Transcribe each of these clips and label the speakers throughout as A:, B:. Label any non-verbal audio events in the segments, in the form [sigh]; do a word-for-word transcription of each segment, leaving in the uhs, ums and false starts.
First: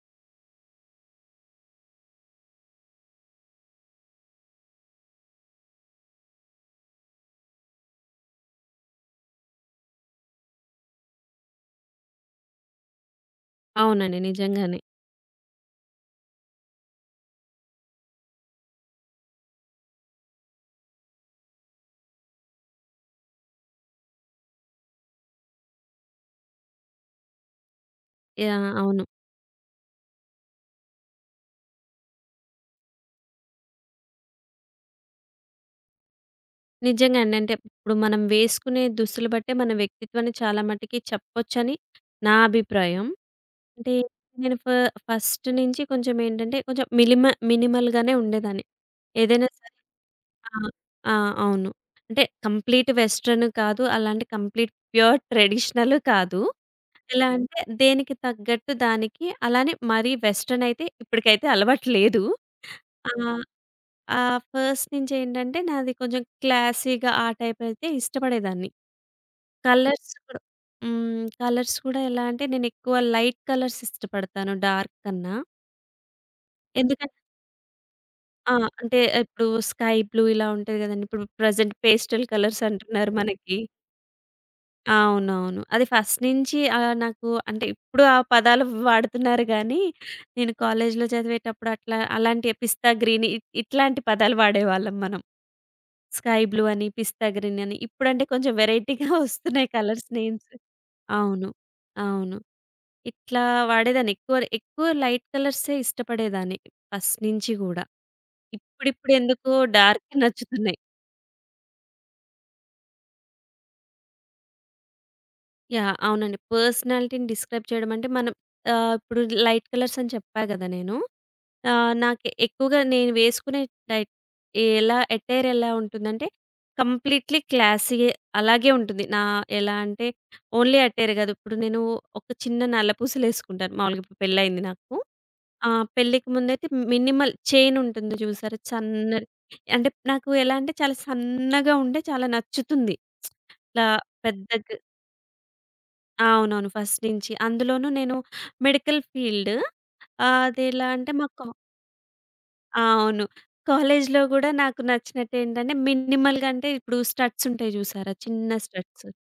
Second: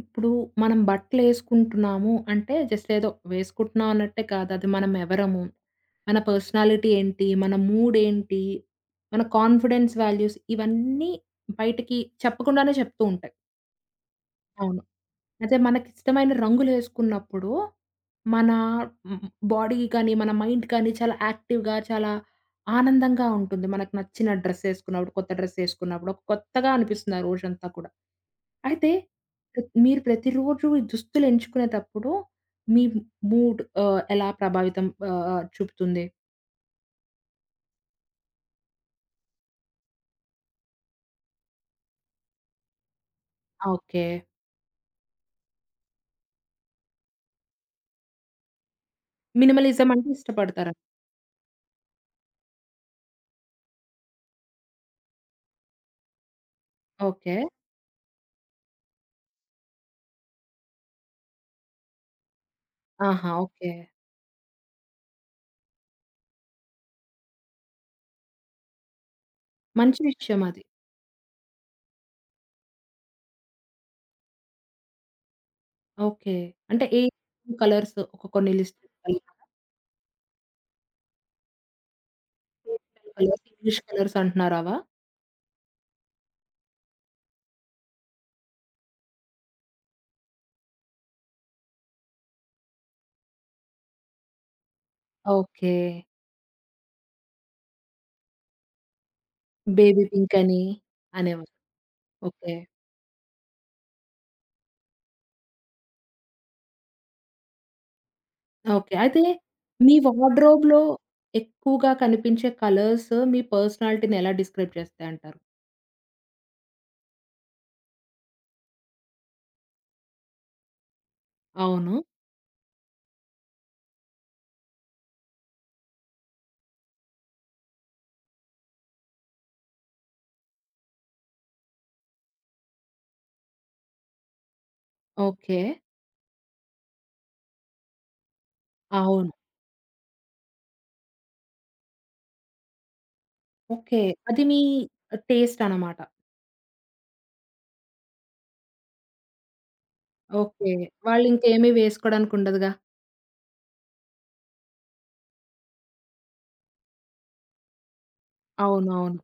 A: ఇప్పుడు మనం బట్టలేసుకుంటున్నాము అంటే, జస్ట్ ఏదో వేసుకుంటున్నాం అన్నట్టే కాదు. అది మనం ఎవరము, మన పర్సనాలిటీ ఏంటి, మన మూడేంటి, మన కాన్ఫిడెన్స్ వాల్యూస్ ఇవన్నీ బయటికి చెప్పకుండానే చెప్తూ ఉంటాయి.
B: అవునండి, నిజంగానే.
A: అవును. అయితే మనకిష్టమైన రంగులేసుకున్నప్పుడు, మన హ్మ్, బాడీ కానీ, మన మైండ్ కానీ చాలా యాక్టివ్‌గా, చాలా ఆనందంగా ఉంటుంది. మనకు నచ్చిన డ్రెస్సేసుకున్నప్పుడు, కొత్త డ్రెస్సేసుకున్నప్పుడు, ఒక కొత్తగా అనిపిస్తుంది ఆ రోజంతా కూడా.
B: యాహ్!
A: అయితే
B: అవును,
A: ప్రత్ మీరు ప్రతిరోజు ఈ దుస్తులు ఎంచుకునేటప్పుడు మీ మూడ్ ఆహ్, ఎలా ప్రభావితం ఆహ్, చూపుతుంది?
B: నిజంగానే. అంటే ఇప్పుడు మనం వేసుకునే దుస్తులు బట్టే మన వ్యక్తిత్వాన్ని చాలా మటికి చెప్పొచ్చని నా అభిప్రాయం. అంటే
A: ఓకే.
B: నేను ఫ ఫస్ట్ నుంచి కొంచెం ఏంటంటే కొంచెం మిలిమ మినిమల్‌గానే ఉండేదాన్ని. ఏదైనా సరే.
A: మినిమలిజం అంటే
B: ఆ!
A: ఇష్టపడతారా?
B: ఆ! అవును. అంటే కంప్లీట్ వెస్టర్న్ కాదు, అలాంటి కంప్లీట్ ప్యూర్ ట్రెడిషనల్ కాదు. ఎలా
A: ఓకే.
B: అంటే దేనికి తగ్గట్టు దానికి అలానే, మరీ వెస్టర్న్ అయితే ఇప్పటికైతే అలవాటు లేదు. ఆ!
A: ఆహా! ఓకే.
B: ఆ! ఫస్ట్ నుంచేంటంటే నాది కొంచెం క్లాసీగా ఆ టైప్ అయితే ఇష్టపడేదాన్ని.
A: మంచి
B: కలర్స్ కూడా.
A: విషయం అది.
B: హ్మ్. కలర్స్ కూడా ఎలా అంటే నేనెక్కువ లైట్ కలర్స్ ఇష్టపడతాను డార్క్ కన్నా.
A: ఓకే. అంటే ఏ
B: ఎందుకం
A: కలర్స్ ఒక కొన్ని
B: ఆ!
A: లిస్టెడ్
B: అంటే
A: [laughs] కలర్స్,
B: ఇప్పుడు స్కై బ్లూ ఇలా ఉంటది గదండీ! ఇప్పుడు ప్రెజెంట్ పేస్టల్ కలర్స్
A: పేస్టల్
B: అంటున్నారు
A: కలర్స్,
B: మనకి.
A: ఇంగ్లీష్ కలర్స్ అంటున్నారు అవా?
B: అవునవును. అది ఫస్ట్ నుంచి ఆహ్, నాకు. అంటే ఇప్పుడు ఆ పదాలు వాడుతున్నారు గానీ, నేను కాలేజీలో చదివేటప్పుడు అట్లా అలాంటి పిస్తా గ్రీన్, ఇ ఇట్లాంటి పదాలు వాడేవాళ్ళం మనం.
A: ఓకే.
B: స్కై బ్లూ అని, పిస్తా గ్రీన్ అని ఇప్పుడంటే కొంచెం వేరైటీగా [laughs] వస్తున్నాయి
A: బేబీ
B: కలర్స్
A: పింక్
B: నేమ్స్.
A: అని
B: అవును.
A: అనేవారు.
B: అవును.
A: ఓకే.
B: ఇట్లా వాడేదాన్ని. ఎక్కువ, ఎక్కువ లైట్ కలర్సే ఇష్టపడేదాన్ని ఫస్ట్ నుంచి గూడా.
A: ఓకే. అయితే
B: ఇప్పుడిప్పుడెందుకో
A: మీ
B: డార్కే నచ్చుతున్నాయి.
A: వార్డ్‌రోబ్‌లో ఎక్కువగా కనిపించే కలర్స్ మీ పర్సనాలిటీని ఎలా డిస్క్రైబ్ చేస్తాయంటారు?
B: యాహ్! అవునండి. పర్సనాలిటీని డిస్క్రైబ్ చేయడం అంటే మనం ఆహ్, ఇప్పుడు లైట్ కలర్స్ అని చెప్పా గదా నేను. ఆహ్,
A: అవును.
B: నాకు ఎక్కువగా నేను వేసుకునే లైట్, ఎలా అటైర్ ఎలా ఉంటుందంటే కంప్లీట్‌లీ క్లాసీ అలాగే ఉంటుంది. నా, ఎలా అంటే ఓన్లీ అటైర్ గాదు. ఇప్పుడు నేను ఒక చిన్న నల్లపూసలేసుకుంటాను మామూలుగా. ఇప్పుడు పెళ్లయింది నాకు.
A: ఓకే.
B: ఆ! పెళ్ళికి ముందైతే మినిమల్ చైన్ ఉంటుంది చూసారా? సన్నది.
A: అవును.
B: అంటే నాకు ఎలా అంటే చాలా సన్నగా ఉండే చాలా నచ్చుతుంది. ఇట్లా
A: ఓకే. అది
B: పెద్ద.
A: మీ టేస్ట్ అన్నమాట.
B: అవునవును, ఫస్ట్ నుంచి. అందులోనూ నేను మెడికల్ ఫీల్డ్. ఆహ్,
A: ఓకే.
B: అదెలా అంటే మాకు,
A: వాళ్ళింకేమి వేసుకోవడానికుండదుగా.
B: అవును, కాలేజ్‌లో గూడా నాకు నచ్చినట్టేంటంటే మినిమల్‌గా. అంటే ఇప్పుడు స్టడ్స్ ఉంటాయి జూసారా? చిన్న స్టడ్స్.
A: అవునవును.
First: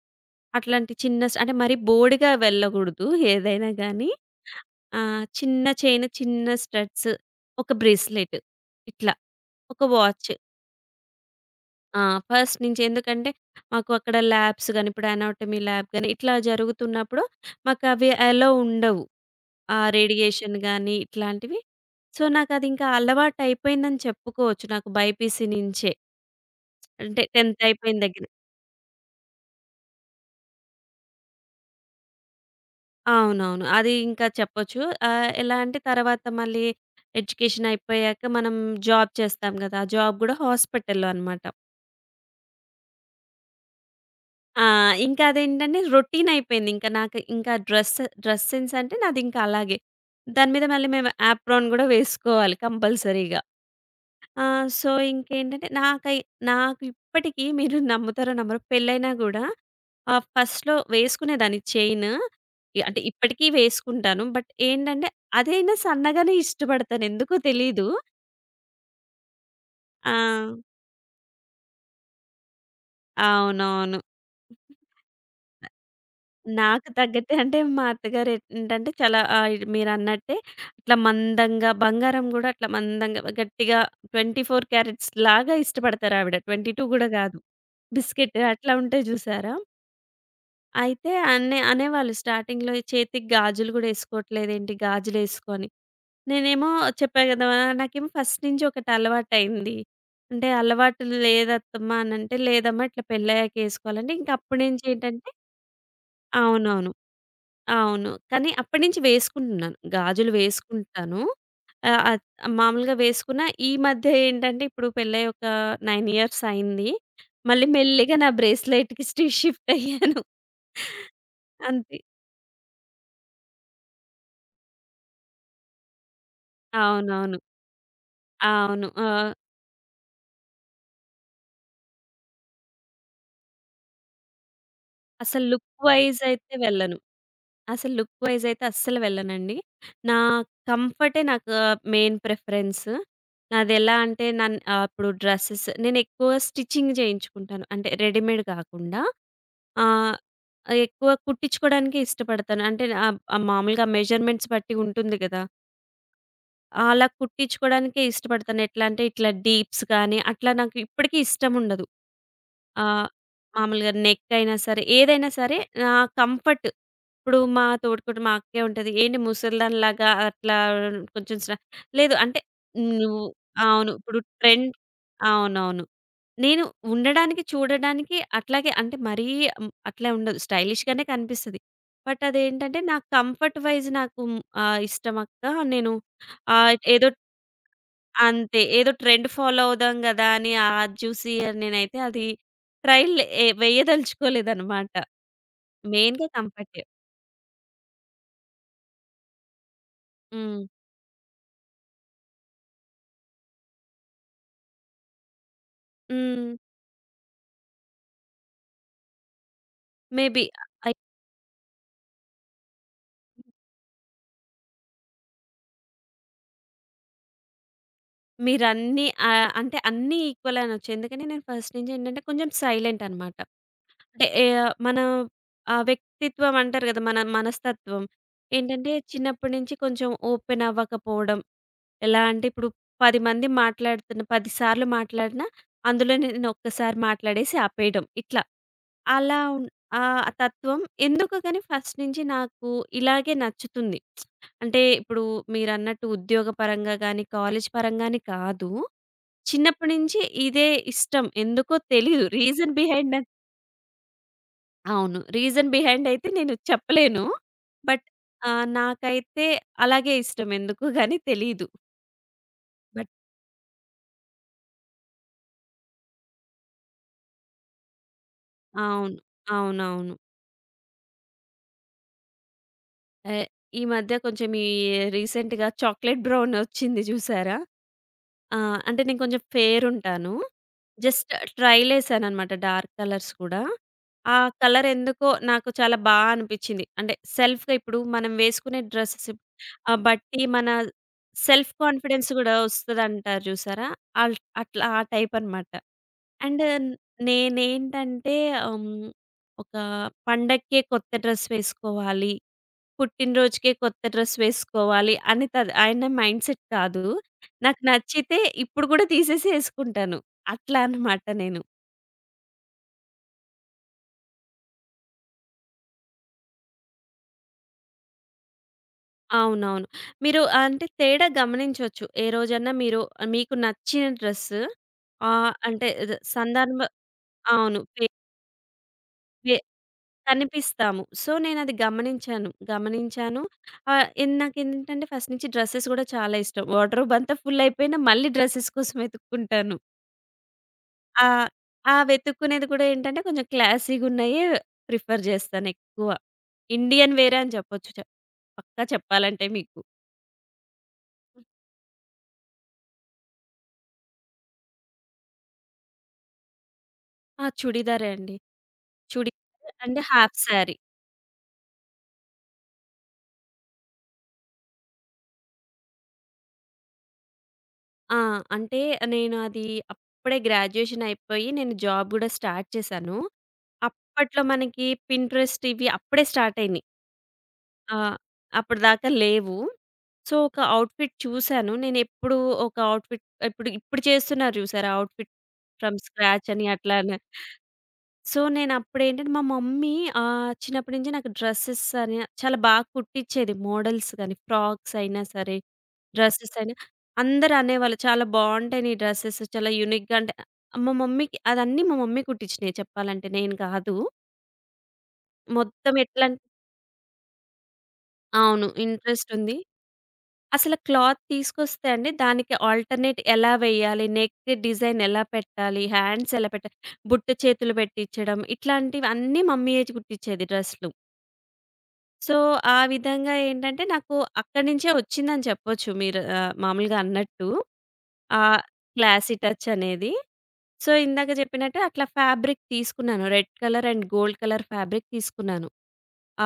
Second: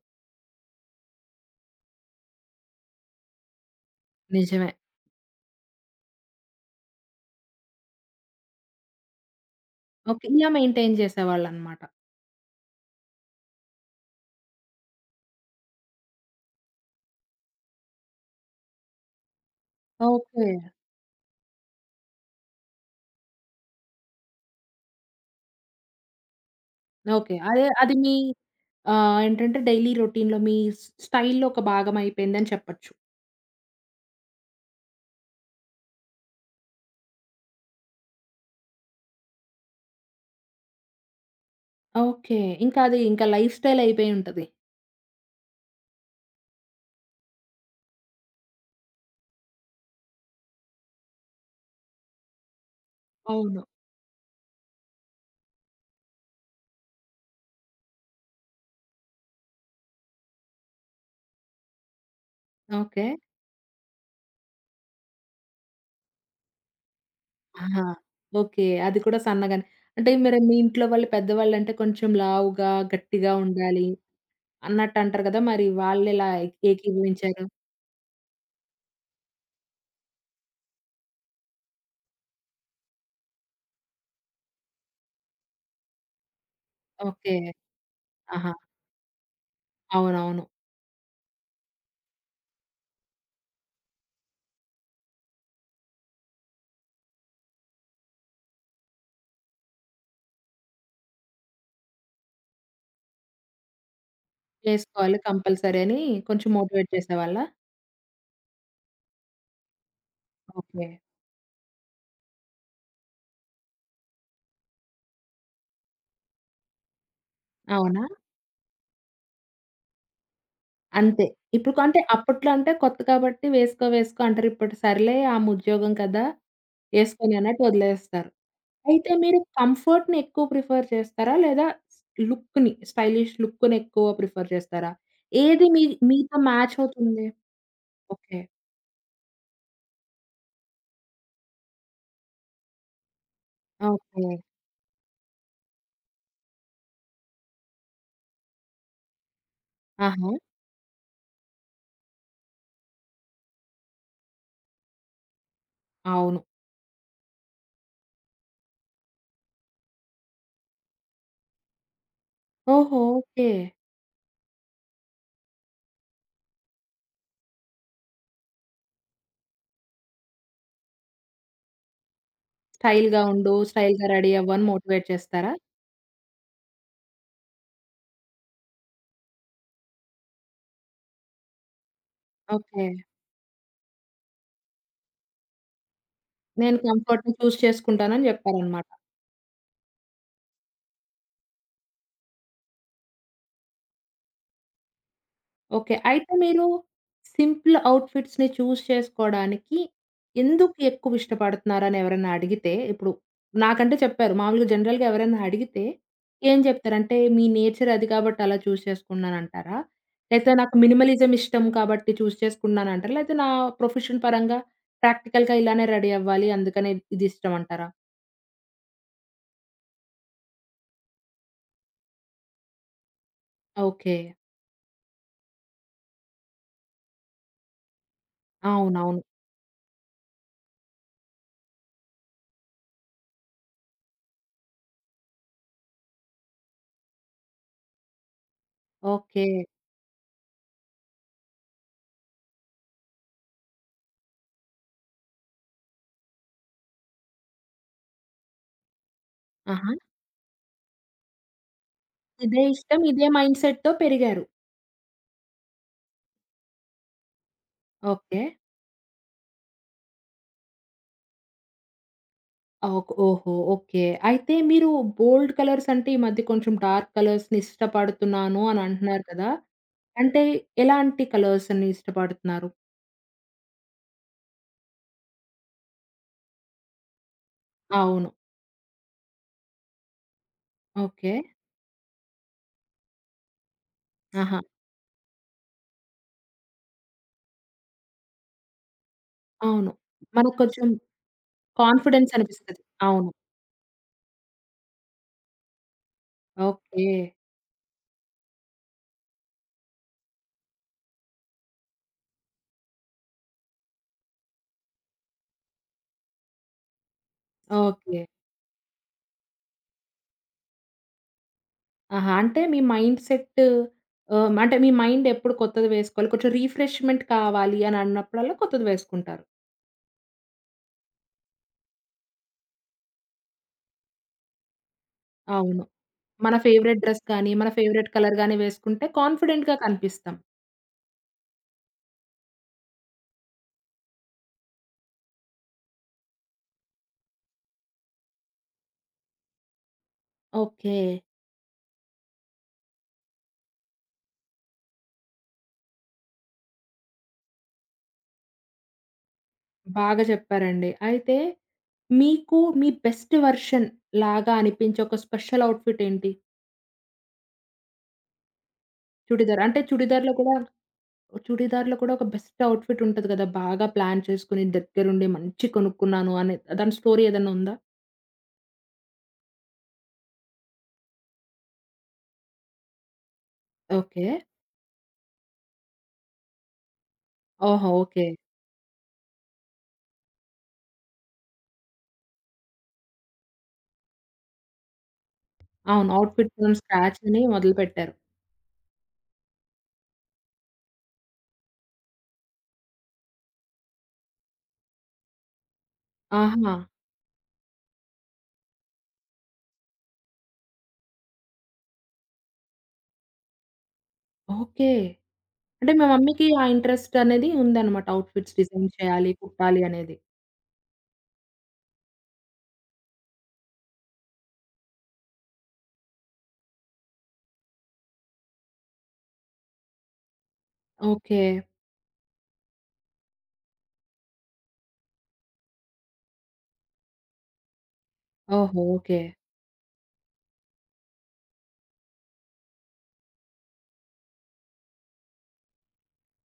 B: అట్లాంటి చిన్న స్ అంటే మరీ బోడిగా వెళ్ళగూడదు ఏదైనా గానీ.
A: నిజమే.
B: ఆ! చిన్న చైన్, చిన్న స్టడ్స్, ఒక బ్రేస్‌లెట్ ఇట్లా. ఒక
A: ఓకే.
B: వాచ్.
A: ఇలా మెయింటైన్ చేసేవాళ్ళన్నమాట.
B: ఆ! ఫస్ట్ నుంచి. ఎందుకంటే మాకు అక్కడ ల్యాబ్స్ గాని, ఇప్పుడు అనాటమీ ల్యాబ్ గాని ఇట్లా జరుగుతున్నప్పుడు మాకవి అలో ఉండవు. ఆ!
A: ఓకే.
B: రేడియేషన్ గాని ఇట్లాంటివి. సో, నాకదింకా అలవాటయిపోయిందని చెప్పుకోవచ్చు. నాకు బైపీసీ నుంచే. అంటే
A: ఓకే.
B: టెన్త్
A: అదే అది
B: అయిపోయిన
A: మీ
B: దగ్గర.
A: ఆహ్, ఏంటంటే డైలీ రొటీన్‌లో మీ స్ స్టైల్‌లో ఒక భాగం అయిపోయిందని చెప్పొచ్చు.
B: అవునవును, అది ఇంకా చెప్పొచ్చు. ఆహ్, ఎలా అంటే తర్వాత మళ్ళీ ఎడ్యుకేషన్ అయిపోయాక మనం జాబ్ చేస్తాం గదా! ఆ జాబ్ గూడా హాస్పిటల్‌లో అనమాట.
A: ఓకే. ఇంకా అది ఇంకా లైఫ్ స్టైల్ అయిపోయి ఉంటది.
B: ఆ! ఇంకా అదేంటంటే రొటీన్ అయిపోయింది. ఇంకా నాకు ఇంకా డ్రెస్, డ్రెస్ సెన్స్ అంటే నాదింకా అలాగే. దాని మీద మళ్ళీ మేము యాప్రాన్ గూడా వేసుకోవాలి కంపల్సరీగా.
A: అవును.
B: ఆ! సో, ఇంకేంటంటే నాకై నాకు ఇప్పటికి మీరు నమ్ముతారో నమ్మరో పెళ్ళైనా గూడా ఆహ్, ఫస్ట్‌లో వేసుకునేదాన్ని చైను. ఇ అంటే
A: ఓకే.
B: ఇప్పటికీ వేసుకుంటాను. బట్ ఏంటంటే అదైనా సన్నగానే ఇష్టపడతాను. ఎందుకో
A: ఆహా!
B: తెలీదు.
A: ఓకే. అది కూడా సన్నగానే. అంటే
B: ఆ!
A: మరి మీ ఇంట్లో వాళ్ళు పెద్దవాళ్ళంటే కొంచెం లావుగా, గట్టిగా ఉండాలి
B: అవునవును.
A: అన్నట్టు అంటారు కదా! మరి వాళ్ళెలా ఏ
B: నాకు తగ్గట్టే.
A: ఏకీభవించారు?
B: అంటే మా అత్తగారు ఏంటంటే చాలా, ఆహ్, మీరన్నట్టే ఇట్లా మందంగా బంగారం గూడా అట్లా మందంగా గట్టిగా ఇరవై నాలుగు క్యారెట్స్ లాగా ఇష్టపడతారావిడ. ఇరవై రెండు గూడా
A: ఓకే.
B: గాదు. బిస్కెట్
A: ఆహా!
B: అట్లా ఉంటాయి జూసారా?
A: అవునవును.
B: అయితే అన్నే అనేవాళ్ళు స్టార్టింగ్‌లో, చేతికి గాజులు గూడా ఎసుకోవట్లేదేంటి, గాజులేసుకో అని. నేనేమో చెప్పా గదా! నాకేమో ఫస్ట్ నుంచి ఒకటి అలవాటయింది. అంటే అలవాటు లేదత్తమ్మా అనంటే, లేదమ్మా ఇట్లా పెళ్ళయ్యాక ఏసుకోవాలంటే ఇంక అప్పటినుంచి
A: చేసుకోవాలి
B: ఏంటంటే
A: కంపల్సరీ అని కొంచెం
B: అవునవును.
A: మోటివేట్ చేసేవాళ్ళా?
B: అవును. కానీ అప్పటినుంచి వేసుకుంటున్నాను. గాజులు
A: ఓకే.
B: వేసుకుంటాను. ఆహ్, అద్ మామూలుగా వేసుకున్న, ఈ మధ్య ఏంటంటే ఇప్పుడు పెళ్ళయ్యి ఒక తొమ్మిది ఇయర్స్ అయింది. మళ్ళీ
A: అవునా?
B: మెల్లిగా నా బ్రేస్‌లైట్‌కి సి షిఫ్ట్ అయ్యాను.
A: అంతే. ఇప్పుడు
B: అంతే.
A: కంటే అప్పట్లో అంటే కొత్త కాబట్టి వేసుకో వేసుకో అంటారు. ఇప్పుడు సర్లే ఆమె ఉద్యోగం కదా! ఏసుకొని
B: అవునవును.
A: అన్నట్టు వదిలేస్తారు.
B: అవును.
A: అయితే
B: ఆహ్,
A: మీరు కంఫర్ట్‌ని ఎక్కువ ప్రిఫర్ చేస్తారా? లేదా లుక్‌ని స్టైలిష్ లుక్‌ని ఎక్కువ ప్రిఫర్ చేస్తారా?
B: అసలు
A: ఏది
B: లుక్
A: మీ
B: వైస్
A: మీతో
B: అయితే
A: మ్యాచ్
B: వెళ్ళను.
A: అవుతుంది?
B: అసలు లుక్
A: ఓకే.
B: వైస్ అయితే అస్సలు వెళ్ళనండి. నా కంఫర్టే నాకు మెయిన్ ప్రిఫరెన్స్. నాదెలా
A: ఓకే.
B: అంటే నన్ ఆహ్, ఇప్పుడు డ్రెసెస్ నేనెక్కువ స్టిచ్చింగ్ చేయించుకుంటాను. అంటే రెడీమేడ్ కాకుండా, ఆహ్,
A: ఆహా!
B: ఎక్కువ కుట్టించుకోవడానికే ఇష్టపడతాను. అంటే ఆహ్, మామూలుగా మెజర్‌మెంట్స్ బట్టి ఉంటుంది కదా!
A: అవును.
B: అలా కుట్టించుకోవడానికే ఇష్టపడతాను. ఎట్లా అంటే ఇట్లా డీప్స్ గాని అట్లా నాకు ఇప్పటికి ఇష్టముండదు.
A: ఓహో!
B: ఆహ్,
A: ఓకే.
B: మామూలుగా నెక్ అయినా సరే, ఏదైనా సరే నా కంఫర్ట్. ఇప్పుడు మా తోడికోడలు మా అక్కే ఉంటది. "ఏంటి ముసలిదానిలాగా అట్లా కొంచెం స్ర" లేదు అంటే, నువ్వు,
A: స్టైల్‌గా ఉండు,
B: అవును,
A: స్టైల్‌గా
B: ఇప్పుడు
A: రెడీ అవ్వు అని
B: ట్రెండ్.
A: మోటివేట్ చేస్తారా?
B: అవునవును. నేను ఉండడానికి, చూడడానికి అట్లాగే. అంటే మరీ హ్మ్, అట్లా ఉండదు, స్టైలిష్‌గానే కనిపిస్తది. బట్ అదేంటంటే
A: ఓకే.
B: నా కంఫర్ట్ వైజ్ నాకు హ్మ్, ఆహ్, ఇష్టం అక్క. నేను ఆహ్,
A: నేను
B: ఏదో,
A: కంఫర్ట్‌ని చూజ్ చేసుకుంటానని
B: అంతే.
A: చెప్పారన్నమాట.
B: ఏదో ట్రెండ్ ఫాలో అవుదాం గదా! అని అది చూసి నేనైతే అది ట్రైల్ ఏ వేయదలుచుకోలేదనమాట.
A: ఓకే.
B: మెయిన్‌గా
A: అయితే మీరు
B: కంఫర్టే.
A: సింపుల్ అవుట్‌ఫిట్స్‌ని చూజ్ చేసుకోడానికి
B: హ్మ్.
A: ఎందుకు ఎక్కువ ఇష్టపడుతున్నారని ఎవరైనా అడిగితే, ఇప్పుడు నాకంటే చెప్పారు. మామూలుగా జనరల్‌గా ఎవరైనా అడిగితే
B: హ్మ్.
A: ఏం చెప్తారంటే, మీ నేచర్ అది కాబట్టి అలా చూజ్ చేసుకున్నానంటారా?
B: మేబీ.
A: లేకపోతే నాకు
B: అయ్
A: మినిమలిజం ఇష్టం కాబట్టి చూజ్ చేసుకున్నానంటారా? లేకపోతే నా ప్రొఫెషన్ పరంగా ప్రాక్టికల్‌గా ఇలానే రెడీ అవ్వాలి అందుకనే ఇది ఇష్టం అంటారా?
B: మీరన్నీ, ఆహ్, అంటే అన్నీ ఈక్వలే అనొచ్చు. ఎందుకని నేను ఫస్ట్ నుంచి ఏంటంటే కొంచెం సైలెంట్ అనమాట.
A: ఓకే.
B: అంటే ఏ మన ఆహ్, వ్యక్తిత్వం అంటారు కదా! మన మనస్తత్వం. ఏంటంటే
A: అవునవును.
B: చిన్నప్పటి నుంచి కొంచెం ఓపెన్ అవ్వకపోవడం. ఎలా అంటే ఇప్పుడు పది మంది మాట్లాడుతున్న పది సార్లు మాట్లాడినా అందులో నేను ఒక్కసారి మాట్లాడేసి ఆపేయడం. ఇట్లా అలా
A: ఓకే.
B: ఉన్ ఆ తత్వం ఎందుకో గాని ఫస్ట్ నుంచి నాకు ఇలాగే నచ్చుతుంది. అంటే ఇప్పుడు మీరన్నట్టు ఉద్యోగపరంగా గాని, కాలేజ్ పరంగాని కాదు. చిన్నప్పటి
A: ఆహా!
B: నుంచి ఇదే ఇష్టం. ఎందుకో తెలీదు.
A: ఇదే
B: రీజన్
A: ఇష్టం,
B: బిహైండ్
A: ఇదే
B: నాకు,
A: మైండ్‌సెట్‌తో పెరిగారు.
B: అవును, రీజన్ బిహైండ్ అయితే నేను చెప్పలేను. But
A: okay.
B: ఆహ్, నాకైతే అలాగే ఇష్టం. ఎందుకో గాని తెలీదు.
A: ఓక్
B: బట్
A: ఓహో! ఓకే. అయితే మీరు బోల్డ్ కలర్స్ అంటే ఈ మధ్య కొంచెం డార్క్ కలర్స్‌ని ఇష్టపడుతున్నాను అని
B: అవును.
A: అంటున్నారు కదా!
B: అవునవును.
A: అంటే ఎలాంటి కలర్స్‌ని ఇష్టపడుతున్నారు?
B: ఆహ్, ఈ మధ్య కొంచెం ఈ రీసెంట్‌గా చాక్లేట్ బ్రౌన్ వచ్చింది చూసారా?
A: అవును.
B: ఆ! అంటే నేను కొంచెం ఫెయిర్ ఉంటాను. Just
A: okay.
B: ట్రైల్ ఏసాననమాట డార్క్ కలర్స్ కూడా. ఆ
A: ఆహా!
B: కలర్ ఎందుకో నాకు చాలా బా అనిపిచ్చింది. అంటే సెల్ఫ్‌గా ఇప్పుడు మనం వేసుకునే డ్రెసెస్
A: అవును.
B: ఆహ్, బట్టి
A: మనకు
B: మన
A: కొంచెం
B: సెల్ఫ్ కాన్ఫిడెన్స్
A: కాన్ఫిడెన్స్
B: కూడా
A: అనిపిస్తది. అవును.
B: వస్తదంటారు చూసారా? అల్ అట్లా ఆ టైప్ అనమాట. And
A: okay.
B: నేనేంటంటే హ్మ్, ఒక పండక్కే కొత్త డ్రెస్ వేసుకోవాలి, పుట్టినరోజుకే కొత్త డ్రెస్ వేసుకోవాలి అని తద్ ఆయన మైండ్ సెట్ కాదు. నాకు
A: ఓకే.
B: నచ్చితే ఇప్పుడు కూడా తీసేసి యేసుకుంటాను. అట్లా అన్నమాట నేను.
A: ఆహా! అంటే మీ మైండ్ సెట్ ఆహ్, అంటే మీ మైండ్ ఎప్పుడు కొత్తది వేసుకోవాలి. కొంచెం రిఫ్రెష్‌మెంట్ కావాలి అని అన్నప్పుడల్లా కొత్తది వేసుకుంటారు.
B: అవునవును. మీరు అంటే తేడా గమనించొచ్చు. ఏ రోజన్నా మీరు మీకు నచ్చిన డ్రెస్ ఆహ్,
A: అవును.
B: అంటే ద
A: మన
B: సందర్భ,
A: ఫేవరెట్ డ్రెస్ గాని, మన
B: అవును. వె
A: ఫేవరెట్ కలర్ గాని వేసుకుంటే
B: వె
A: కాన్ఫిడెంట్‌గా కనిపిస్తాం.
B: కనిపిస్తాము. సో, నేనది గమనించాను. గమనించాను. ఆహ్, ఎన్ నాకేంటంటే ఫస్ట్ నుంచి డ్రెసెస్ గూడా చాలా ఇష్టం. వార్డ్‌రోబ్ అంతా ఫుల్ అయిపోయినా మళ్ళీ డ్రెసెస్ కోసం వెతుక్కుంటాను.
A: ఓకే.
B: ఆ! ఆ! వెతుక్కునేది కూడా ఏంటంటే కొంచెం క్లాసీ‌గున్నయే ప్రిఫర్ జేస్తానెక్కువ. ఇండియన్ వేరే అని చెప్పొచ్చు. చె పక్కా చెప్పాలంటే మీకు.
A: బాగా చెప్పారండి. అయితే మీకు మీ బెస్ట్ వెర్షన్ లాగా అనిపించే ఒక స్పెషల్ అవుట్‌ఫిట్ ఏంటి?
B: ఆ! చుడిదారే అండి.
A: చుడిదార్.
B: చుడిదార్
A: అంటే
B: అంటే
A: చుడిదార్‌లో
B: హాఫ్
A: కూడా
B: సారీ.
A: చుడిదార్‌లో కూడా ఒక బెస్ట్ అవుట్‌ఫిట్ ఉంటది గదా! బాగా ప్లాన్ చేసుకొని దగ్గరుండి మంచి కొనుక్కున్నాను అనే దాని స్టోరీ ఏదన్నా ఉందా?
B: ఆ! అంటే నేను అది అప్పుడే గ్రాడ్యుయేషన్ అయిపోయి నేను జాబ్ గూడా స్టార్ట్ చేశాను.
A: ఓకే.
B: అప్పట్లో మనకి పింట్రెస్ట్ ఇవి అప్పుడే స్టార్ట్ అయినియి.
A: ఓహో!
B: ఆ!
A: ఓకే.
B: అప్పటిదాకా లేవు. సో, ఒక అవుట్‌ఫిట్ చూసాను. నేనెప్పుడూ ఒక అవుట్‌ఫిట్ ఇప్పుడు ఇప్పుడు చేస్తున్నారు చూసారా? అవుట్‌ఫిట్ ఫ్రమ్
A: అవును.
B: స్క్రాచ్
A: అవుట్‌ఫిట్
B: అని
A: ఫ్రమ్
B: అట్లానే.
A: స్క్రాచ్ అని మొదలుపెట్టారు.
B: సో, నేనప్పుడేంటంటే మా మమ్మీ ఆహ్, చిన్నప్పటి నుంచి నాకు డ్రెసెస్ అని చాలా బాగా కుట్టిచ్చేది. మోడల్స్ గాని, ఫ్రాక్స్ అయినా సరే, డ్రెసెస్ అయినా
A: ఆహా!
B: అందరూ అనేవాళ్ళు, "చాలా బావుంటాయి నీ డ్రెసెస్, చాలా యూనిక్‌గా" అంటే మా మమ్మీకి అదన్నీ మా మమ్మీ కుట్టిచ్చినయి చెప్పాలంటే, నేను కాదు.
A: ఓకే. అంటే
B: మొత్తం
A: మీ
B: ఎట్లంటే
A: మమ్మీకి ఆ ఇంట్రెస్ట్ అనేది ఉందన్నమాట. అవుట్‌ఫిట్స్
B: అవును,
A: డిజైన్ చేయాలి,
B: ఇంట్రెస్టుంది.
A: కుట్టాలి అనేది.
B: అసల క్లాత్ తీసుకొస్తే అండి, దానికి ఆల్టర్‌నేట్ ఎలా వేయాలి? నెక్ డిజైన్ ఎలా పెట్టాలి? హ్యాండ్స్ ఎలా పెట్టాలి? బుట్ట చేతులు పెట్టిచ్చడం ఇట్లాంటివన్నీ మమ్మీయే కుట్టిచ్చేది డ్రెస్‌లు.
A: ఓకే.
B: సో, ఆ విధంగా ఏంటంటే, నాకు అక్కడి నుంచే వచ్చిందని చెప్పొచ్చు మీరు ఆహ్, మామూలుగా అన్నట్టు. ఆ
A: ఓహో! ఓకే.
B: క్లాసీ టచ్ అనేది. సో, ఇందాక చెప్పినట్టు అట్లా ఫ్యాబ్రిక్ తీసుకున్నాను. Red colour and gold colour fabric తీసుకున్నాను.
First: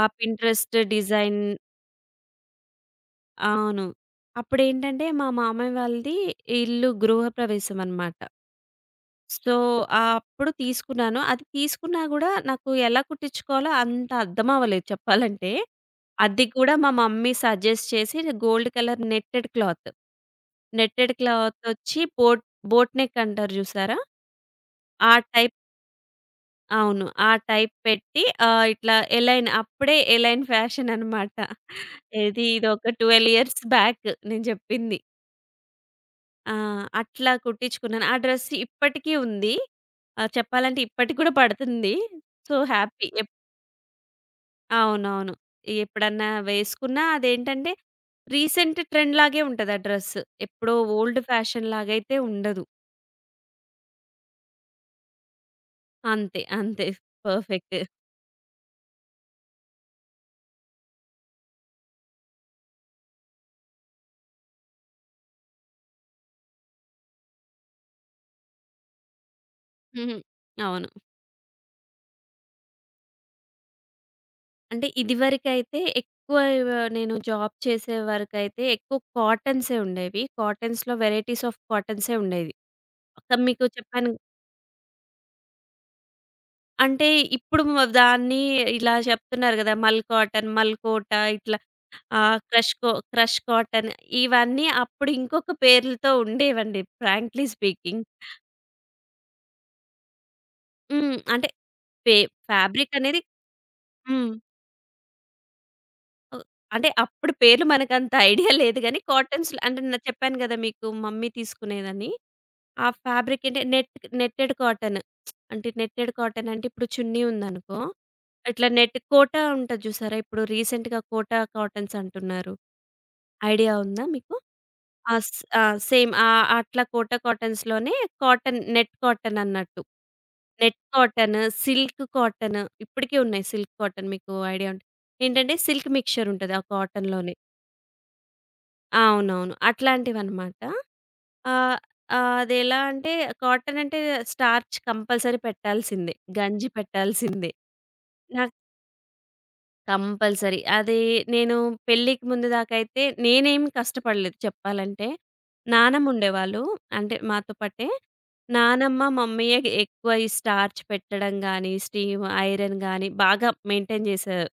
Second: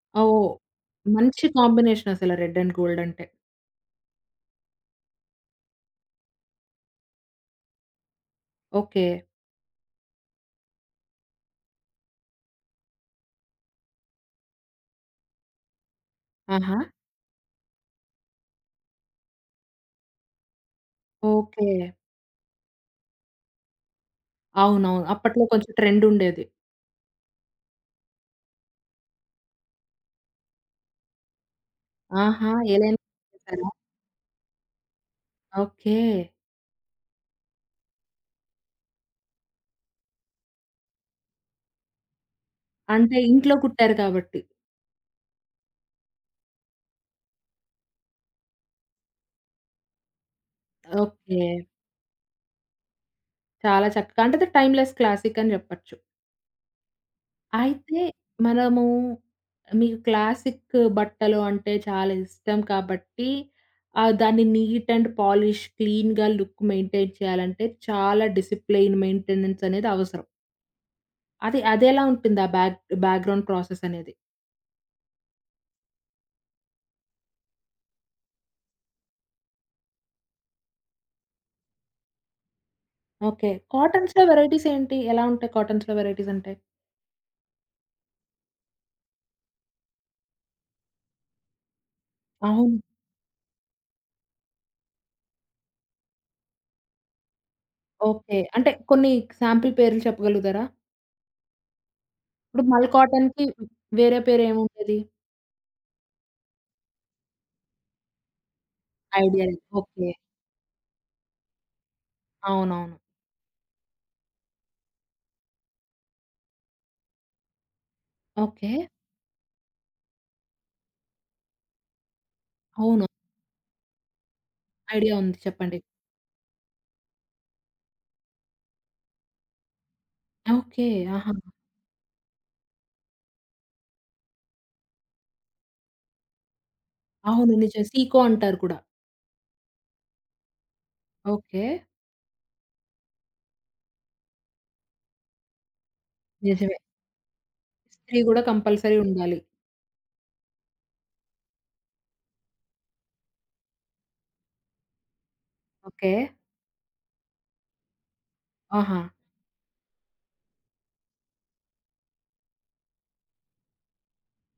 B: ఆ
A: ఓహ్!
B: పింట్రెస్ట్ డిజైన్,
A: మంచి కాంబినేషన్ అసల రెడ్ అండ్ గోల్డ్ అంటే.
B: అవును. అప్పుడేంటంటే, మా మామయ్య వాళ్ళది ఇల్లు గృహప్రవేశం అనమాట.
A: ఓకే.
B: సో, అప్పుడు తీసుకున్నాను. అది తీసుకున్నా గూడా నాకు ఎలా కుట్టించుకోవాలో అంత అర్థం అవ్వలేదు చెప్పాలంటే. అది కూడా
A: ఆహా!
B: మా మమ్మీ సజెస్ట్ చేసి gold colour netted cloth. Netted
A: okay.
B: క్లాతొచ్చి బోట్ బోట్ నెక్ అంటారు జూసారా?
A: అవునవును.
B: ఆ
A: అప్పట్లో
B: టైప్,
A: కొంచెం ట్రెండ్ ఉండేది.
B: అవును. ఆ టైప్ పెట్టి ఆహ్, ఇట్లా ఎలైన్ అప్పుడే ఎలైన్ ఫ్యాషన్ అనమాట. ఏది
A: ఆహా!
B: ఇదొక
A: ఏలైనా
B: పన్నెండు ఇయర్స్
A: చేసారా?
B: బ్యాక్ నేను జెప్పింది.
A: ఓకే.
B: ఆ! అట్లా కుట్టించుకున్నాను. ఆ డ్రెస్ ఇప్పటికి ఉంది. ఆహ్, చెప్పాలంటే ఇప్పటికి కూడా పడుతుంది. So, happy.
A: అంటే
B: ఎప్
A: ఇంట్లో కుట్టారు కాబట్టి.
B: అవునవును. ఎప్పుడన్నా వేసుకున్నా అదేంటంటే రీసెంట్ ట్రెండ్ లాగే ఉంటది ఆ డ్రెస్. ఎప్పుడో ఓల్డ్
A: ఓకే.
B: ఫ్యాషన్ లాగైతే ఉండదు.
A: చాలా చక్కగా అంటే అది టైమ్‌లెస్ క్లాసిక్ అని చెప్పొచ్చు.
B: అంతే. అంతే. పర్ఫెక్ట్.
A: అయితే మనము మీకు క్లాసిక్ బట్టలు అంటే చాలా ఇష్టం కాబట్టి ఆహ్, దాన్ని నీట్ అండ్ పాలిష్ క్లీన్‌గా లుక్ మెయింటైన్ చేయాలంటే చాలా డిసిప్లైన్ మెయింటెనెన్స్ అనేది
B: హుహు.
A: అవసరం.
B: అవును.
A: అది అదెలా ఉంటుంది? ఆ బ్యాక్ బ్యాక్‌గ్రౌండ్ ప్రాసెస్ అనేది?
B: అంటే ఇదివరకైతే ఎక్కువ, నేను జాబ్ చేసే వరకైతే ఎక్కువ కాటన్సే ఉండేవి. కాటన్స్‌లో వెరైటీస్ ఆఫ్ కాటన్సే ఉండేవి. ఒక
A: ఓకే.
B: మీకు చెప్పాను.
A: కాటన్స్‌లో వెరైటీస్ ఏంటి? ఎలా ఉంటాయి కాటన్స్‌లో వెరైటీస్ అంటే?
B: అంటే ఇప్పుడు మ దాన్ని ఇలా చెప్తున్నారు గదా! మల్ కాటన్, మల్కోట ఇట్లా ఆహ్, క్రష్
A: అవును.
B: కో క్రష్ కాటన్, ఇవన్నీ అప్పుడు ఇంకొక పేర్లతో ఉండేవండి ఫ్రాంక్లీ స్పీకింగ్.
A: ఓకే. అంటే కొన్ని శాంపుల్ పేర్లు చెప్పగలుగుతారా?
B: హ్మ్. అంటే పే
A: ఇప్పుడు మల్
B: ఫ్యాబ్రిక్ అనేది
A: కాటన్‌కి వేరే
B: హ్మ్.
A: పేరు ఏముంటది?
B: ఓహ్! అంటే అప్పుడు పేర్లు మనకంత ఐడియా లేదు గానీ
A: ఐడియా
B: కాటన్స్‌లో.
A: లేదు.
B: అంటే నేను
A: ఓకే.
B: చెప్పాను గదా! మీకు మమ్మీ తీసుకునేదని. ఆ
A: అవునవును.
B: ఫ్యాబ్రిక్ అంటే నెట్ నెట్టెడ్ కాటన్. అంటే నెట్టెడ్ కాటన్ అంటే ఇప్పుడు చున్నీ ఉందనుకో, ఇట్లా
A: ఓకే.
B: నెట్ కోటా ఉంటది చూసారా? ఇప్పుడు రీసెంట్‌గా కోటా కాటన్స్ అంటున్నారు.
A: అవును.
B: ఐడియా ఉందా మీకు?
A: ఐడియా
B: ఆ!
A: ఉంది.
B: స్ ఆ!
A: చెప్పండి.
B: సేమ్ ఆహ్, అట్లా కోటా కాటన్స్‌లోనే, కాటన్ నెట్ కాటన్ అన్నట్టు. Net
A: okay. ఆహా!
B: కాటన్, సిల్క్ కాటన్ ఇప్పటికి ఉన్నాయి. సిల్క్ కాటన్ మీకు ఐడియా ఉంటే, ఏంటంటే సిల్క్ మిక్స్చర్ ఉంటది ఆ కాటన్‌లోనే.
A: అవును. నిజం. సీకో అంటారు కూడా.
B: అవునవును, అట్లాంటివన్నమాట.
A: ఓకే.
B: ఆహ్, ఆహ్, అదెలా అంటే కాటన్ అంటే స్టార్చ్ కంపల్సరీ పెట్టాల్సిందే. గంజి
A: నిజమే.
B: పెట్టాల్సిందే.
A: ఇస్త్రీ గూడా
B: నాకు
A: కంపల్సరీ ఉండాలి.
B: కంపల్సరీ. అది నేను పెళ్ళికి ముందు దాకైతే నేనేమి కష్టపడలేదు చెప్పాలంటే. నానమ్మ
A: ఓకే.
B: ఉండేవాళ్ళు, అంటే మాతో పాటే. నానమ్మ,
A: ఆహా!
B: మమ్మీయే ఎక్కువ ఈ స్టార్చ్ పెట్టడం గాని, స్టీమ్, ఐరన్ గాని బాగా మెయింటైన్ జేశారు.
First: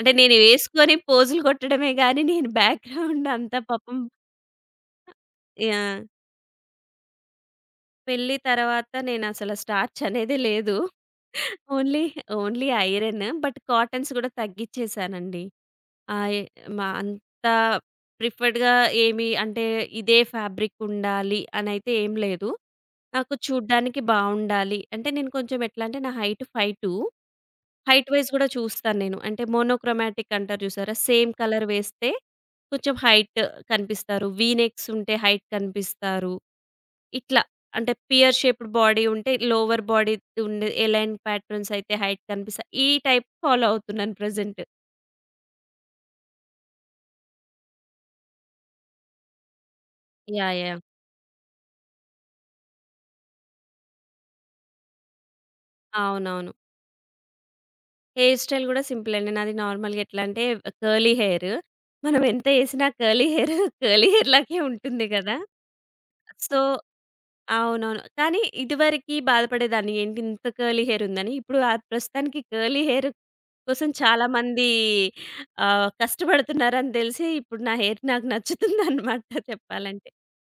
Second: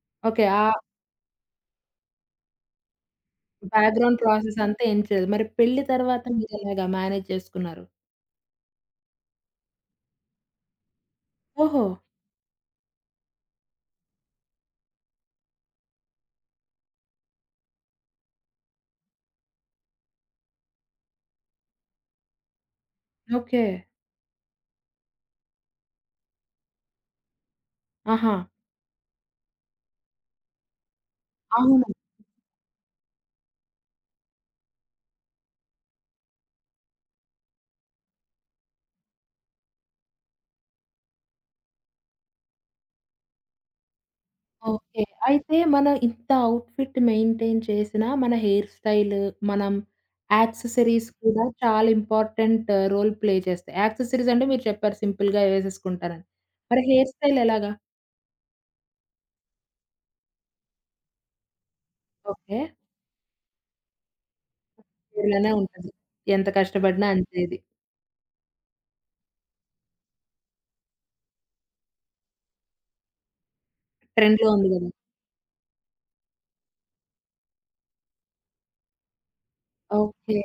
B: అంటే నేను
A: ఓకే. ఆ
B: వేసుకొని పోజులు కొట్టడమే గాని నేను, బ్యాక్‌గ్రౌండ్ అంతా పాపం.
A: బ్యాక్‌గ్రౌండ్ ప్రాసెస్ అంతా ఏం చేయలేదు. మరి పెళ్లి
B: యాహ్!
A: తర్వాత మీరెలాగా మేనేజ్ చేసుకున్నారు?
B: పెళ్లి తర్వాత నేనసల స్టార్చ్ అనేదే లేదు.
A: ఓహో!
B: Only, only iron. But cottons గూడా తగ్గిచ్చేసానండి. ఆహ్, ఎ మా అంత ప్రిఫర్డ్‌గా ఏమి అంటే ఇదే ఫ్యాబ్రిక్ ఉండాలి అనైతే ఏం లేదు. నాకు
A: ఓకే.
B: చూడ్డానికి బావుండాలి. అంటే నేను కొంచెం ఎట్లా అంటే నా height five two. Height wise
A: ఆహా!
B: గూడా చూస్తాను నేను. అంటే మోనోక్రోమాటిక్ అంటారు చూసారా? సేమ్ కలర్
A: అవును.
B: వేస్తే కొంచెం హైట్ కనిపిస్తారు. వి నెక్స్ ఉంటే హైట్ కనిపిస్తారు. ఇట్లా. అంటే పియర్ షేప్డ్ బాడీ ఉంటే లోవర్ బాడీ ఉండే ఎలైన్ ప్యాటర్న్స్ అయితే హైట్ కనిపిస్తాయి. ఈ టైప్ ఫాలో అవుతున్నాను ప్రెజెంట్.
A: ఓకే. అయితే మనం ఇంత ఔట్‌ఫిట్ మెయింటైన్ చేసినా, మన హెయిర్ స్టైల్, మనం
B: యాహ్! యాహ్!
A: యాక్సెసరీస్ కూడా చాలా ఇంపార్టెంట్ రోల్ ప్లే చేస్తాయి. యాక్సెసరీస్ అంటే మీరు చెప్పారు సింపుల్‌గా వేసేసుకుంటారని.
B: అవునవును.
A: మరి హెయిర్ స్టైల్ ఎలాగా?
B: హెయిర్ స్టైల్ గూడా సింపుల్ అండి. నాది నార్మల్‌గా ఎట్లా అంటే కర్లీ హెయిర్. మనం ఎంత
A: ఓకే.
B: ఏసినా కర్లీ హెయిర్ కర్లీ హెయిర్ లాగే ఉంటుంది గదా!
A: ఇలానే ఉంటది. ఎంత
B: సో,
A: కష్టపడినా అంతే ఇది.
B: అవునవును. కానీ ఇదివరకి బాధపడేదాన్ని. ఏంటి ఇంత కర్లీ హెయిర్ ఉందని. ఇప్పుడు ఆ ప్రస్తుతానికి కర్లీ హెయిర్ కోసం
A: ట్రెండ్‌లో ఉంది
B: చాలామంది
A: గదా!
B: ఆహ్, కష్టపడుతున్నారని తెలిసి ఇప్పుడు నా హెయిర్ నాకు నచ్చుతుందనమాట చెప్పాలంటే.
A: ఓకే.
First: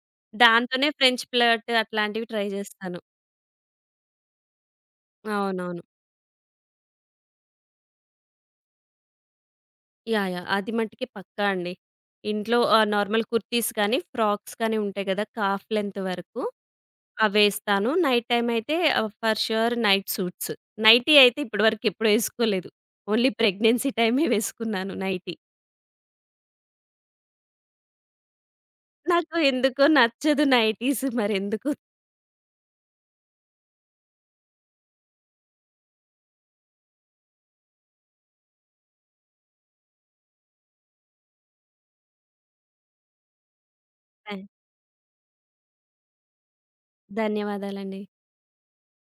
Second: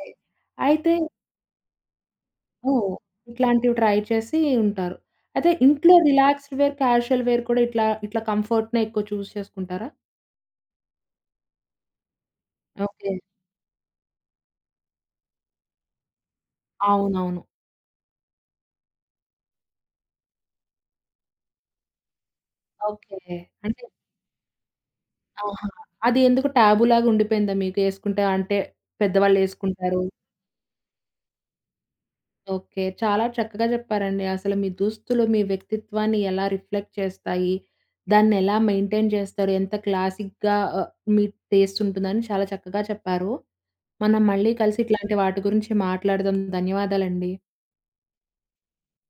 B: దాంతోనే
A: అయితే
B: ఫ్రెంచ్ ప్లర్ట్ అట్లాంటివి ట్రై
A: ఓహ్!
B: చేస్తాను.
A: ఇట్లాంటివి ట్రై చేసి ఉంటారు. అయితే
B: అవునవును.
A: ఇంట్లో రిలాక్స్డ్ వేర్, క్యాజువల్ వేర్ కూడా ఇట్లా, ఇట్లా కంఫర్ట్‌నే ఎక్కువ చూజ్ చేసుకుంటారా?
B: యాహ్! యాహ్! అది మట్టికి పక్కా అండి. ఇంట్లో ఆహ్,
A: ఓకే.
B: నార్మల్ కుర్తీస్ కానీ, ఫ్రాక్స్ కానీ ఉంటాయి కదా! కాఫ్ లెంత్ వరకు
A: అవునవును.
B: అవేస్తాను. నైట్ టైమ్ అయితే ah, for sure night suits. Nightie అయితే ఇప్పటి వరకు ఎప్పుడు ఏసుకోలేదు.
A: ఓకే.
B: ఓన్లీ
A: అంటే
B: ప్రెగ్నెన్సీ టైమే వేసుకున్నాను నైటీ.
A: ఆహా! అది ఎందుకు టాబూలాగా ఉండిపోయిందా మీకు? ఏసుకుంటే అంటే
B: నాకు ఎందుకో
A: పెద్దవాళ్ళేసుకుంటారు.
B: నచ్చదు నైటీస్ మరెందుకో.
A: ఓకే. చాలా చక్కగా చెప్పారండి. అసలు మీ దుస్తులు మీ వ్యక్తిత్వాన్ని ఎలా రిఫ్లెక్ట్ చేస్తాయి? దాన్నెలా మెయింటైన్ చేస్తారు? ఎంత క్లాసిక్‌గా ఆహ్, మీ టేస్ట్ ఉంటుందని చాలా చక్కగా చెప్పారు. మనం మళ్ళీ
B: థాంక్స్.
A: కలిసి ఇట్లాంటి వాటి గురించి మాట్లాడదాం. ధన్యవాదాలండి.
B: ధన్యవాదాలండి.